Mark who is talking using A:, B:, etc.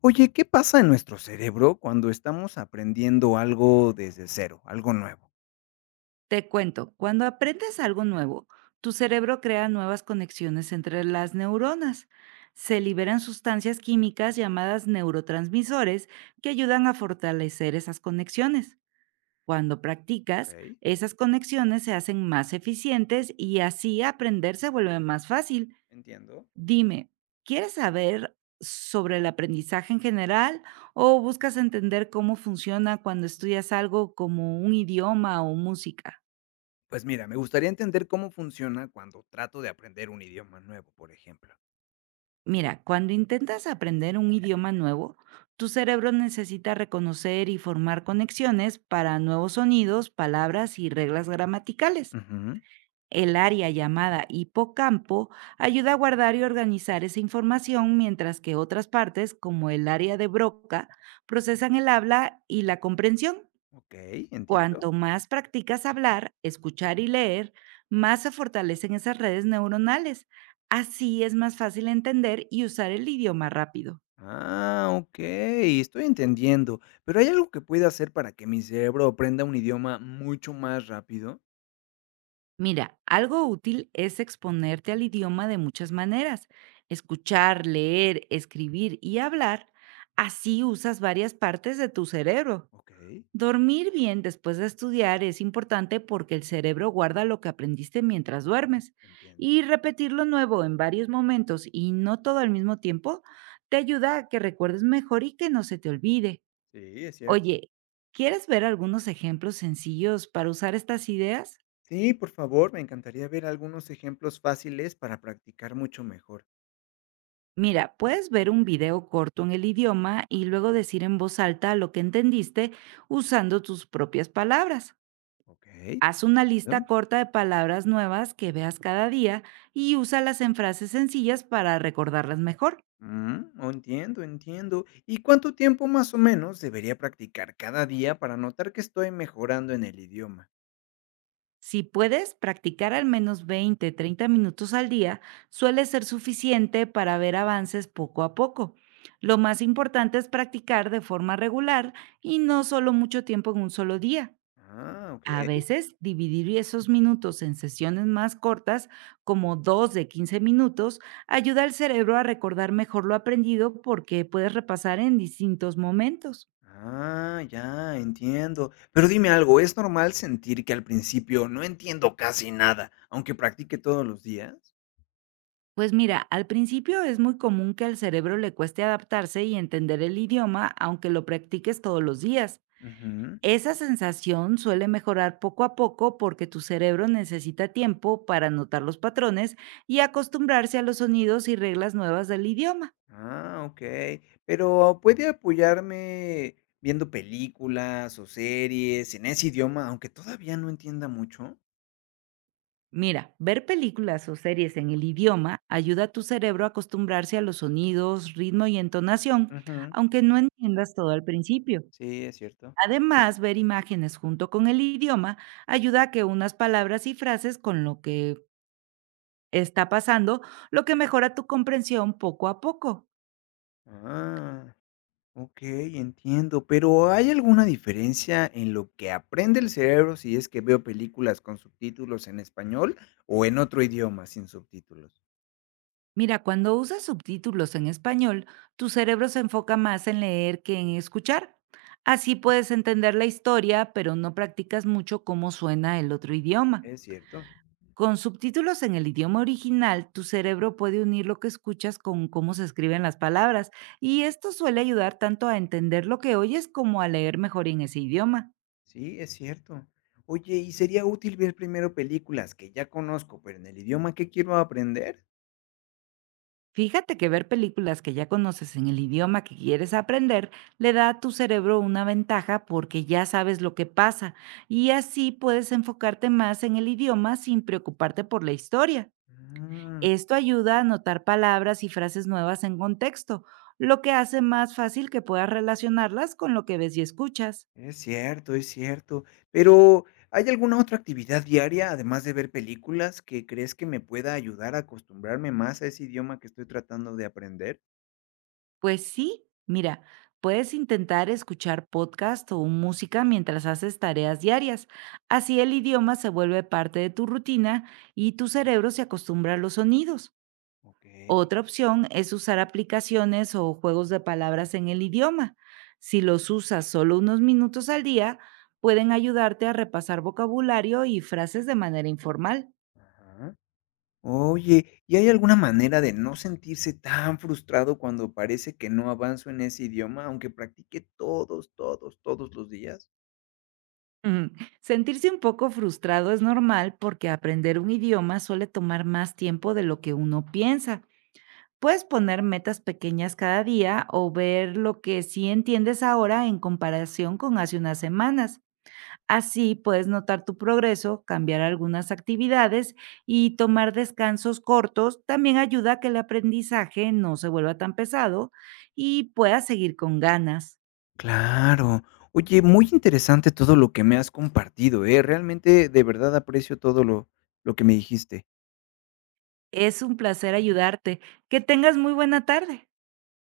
A: Oye, ¿qué pasa en nuestro cerebro cuando estamos aprendiendo algo desde cero, algo nuevo?
B: Te cuento, cuando aprendes algo nuevo, tu cerebro crea nuevas conexiones entre las neuronas. Se liberan sustancias químicas llamadas neurotransmisores que ayudan a fortalecer esas conexiones. Cuando practicas,
A: Ok,
B: esas conexiones se hacen más eficientes y así aprender se vuelve más fácil.
A: entiendo.
B: Dime, ¿quieres saber sobre el aprendizaje en general o buscas entender cómo funciona cuando estudias algo como un idioma o música?
A: Pues mira, me gustaría entender cómo funciona cuando trato de aprender un idioma nuevo, por ejemplo.
B: Mira, cuando intentas aprender un idioma nuevo, tu cerebro necesita reconocer y formar conexiones para nuevos sonidos, palabras y reglas gramaticales.
A: Ujú,
B: El área llamada hipocampo ayuda a guardar y organizar esa información, mientras que otras partes, como el área de Broca, procesan el habla y la comprensión.
A: ok, entiendo.
B: Cuanto más practicas hablar, escuchar y leer, más se fortalecen esas redes neuronales. Así es más fácil entender y usar el idioma rápido.
A: Ah, ok, estoy entendiendo. Pero ¿hay algo que pueda hacer para que mi cerebro aprenda un idioma mucho más rápido?
B: Mira, algo útil es exponerte al idioma de muchas maneras. Escuchar, leer, escribir y hablar. Así usas varias partes de tu cerebro.
A: Ok,
B: Dormir bien después de estudiar es importante porque el cerebro guarda lo que aprendiste mientras duermes
A: entiendo.
B: y repetir lo nuevo en varios momentos y no todo al mismo tiempo te ayuda a que recuerdes mejor y que no se te olvide.
A: Sí, es cierto.
B: Oye, ¿quieres ver algunos ejemplos sencillos para usar estas ideas?
A: Sí, por favor, me encantaría ver algunos ejemplos fáciles para practicar mucho mejor.
B: Mira, puedes ver un video corto en el idioma y luego decir en voz alta lo que entendiste usando tus propias palabras.
A: Ok.
B: Haz una lista
A: ¿Perdón?
B: corta de palabras nuevas que veas cada día y úsalas en frases sencillas para recordarlas mejor.
A: Oh, entiendo, entiendo. ¿Y cuánto tiempo más o menos debería practicar cada día para notar que estoy mejorando en el idioma?
B: Si puedes practicar al menos 20, 30 minutos al día, suele ser suficiente para ver avances poco a poco. Lo más importante es practicar de forma regular y no solo mucho tiempo en un solo día.
A: Ah, ok.
B: A veces, dividir esos minutos en sesiones más cortas, como dos de 15 minutos, ayuda al cerebro a recordar mejor lo aprendido porque puedes repasar en distintos momentos.
A: Ah, ya, entiendo. Pero dime algo, ¿es normal sentir que al principio no entiendo casi nada, aunque practique todos los días?
B: Pues mira, al principio es muy común que al cerebro le cueste adaptarse y entender el idioma, aunque lo practiques todos los días.
A: Ujú.
B: Esa sensación suele mejorar poco a poco porque tu cerebro necesita tiempo para notar los patrones y acostumbrarse a los sonidos y reglas nuevas del idioma.
A: Ah, ok. Pero ¿puede apoyarme viendo películas o series en ese idioma, aunque todavía no entienda mucho?
B: Mira, ver películas o series en el idioma ayuda a tu cerebro a acostumbrarse a los sonidos, ritmo y entonación,
A: Ujú.
B: aunque no entiendas todo al principio.
A: Sí, es cierto.
B: Además, ver imágenes junto con el idioma ayuda a que unas palabras y frases con lo que está pasando, lo que mejora tu comprensión poco a poco.
A: Ah, okey, entiendo, pero ¿hay alguna diferencia en lo que aprende el cerebro si es que veo películas con subtítulos en español o en otro idioma sin subtítulos?
B: Mira, cuando usas subtítulos en español, tu cerebro se enfoca más en leer que en escuchar. Así puedes entender la historia, pero no practicas mucho cómo suena el otro idioma.
A: ¿Es cierto?
B: Con subtítulos en el idioma original, tu cerebro puede unir lo que escuchas con cómo se escriben las palabras, y esto suele ayudar tanto a entender lo que oyes como a leer mejor en ese idioma.
A: Sí, es cierto. Oye, ¿y sería útil ver primero películas que ya conozco, pero en el idioma que quiero aprender?
B: Fíjate que ver películas que ya conoces en el idioma que quieres aprender le da a tu cerebro una ventaja porque ya sabes lo que pasa y así puedes enfocarte más en el idioma sin preocuparte por la historia.
A: Mm.
B: Esto ayuda a anotar palabras y frases nuevas en contexto, lo que hace más fácil que puedas relacionarlas con lo que ves y escuchas.
A: Es cierto, es cierto. Pero ¿hay alguna otra actividad diaria, además de ver películas, que crees que me pueda ayudar a acostumbrarme más a ese idioma que estoy tratando de aprender?
B: Pues sí, mira, puedes intentar escuchar podcast o música mientras haces tareas diarias. Así el idioma se vuelve parte de tu rutina y tu cerebro se acostumbra a los sonidos.
A: Okey,
B: Otra opción es usar aplicaciones o juegos de palabras en el idioma. Si los usas solo unos minutos al día, pueden ayudarte a repasar vocabulario y frases de manera informal.
A: ajá. Oye, ¿y hay alguna manera de no sentirse tan frustrado cuando parece que no avanzo en ese idioma, aunque practique todos, todos, todos los días?
B: Ujú. Sentirse un poco frustrado es normal porque aprender un idioma suele tomar más tiempo de lo que uno piensa. Puedes poner metas pequeñas cada día o ver lo que sí entiendes ahora en comparación con hace unas semanas. Así puedes notar tu progreso, cambiar algunas actividades y tomar descansos cortos. También ayuda a que el aprendizaje no se vuelva tan pesado y puedas seguir con ganas.
A: Claro. Oye, muy interesante todo lo que me has compartido, ¿eh? Realmente, de verdad aprecio todo lo que me dijiste.
B: Es un placer ayudarte. Que tengas muy buena tarde.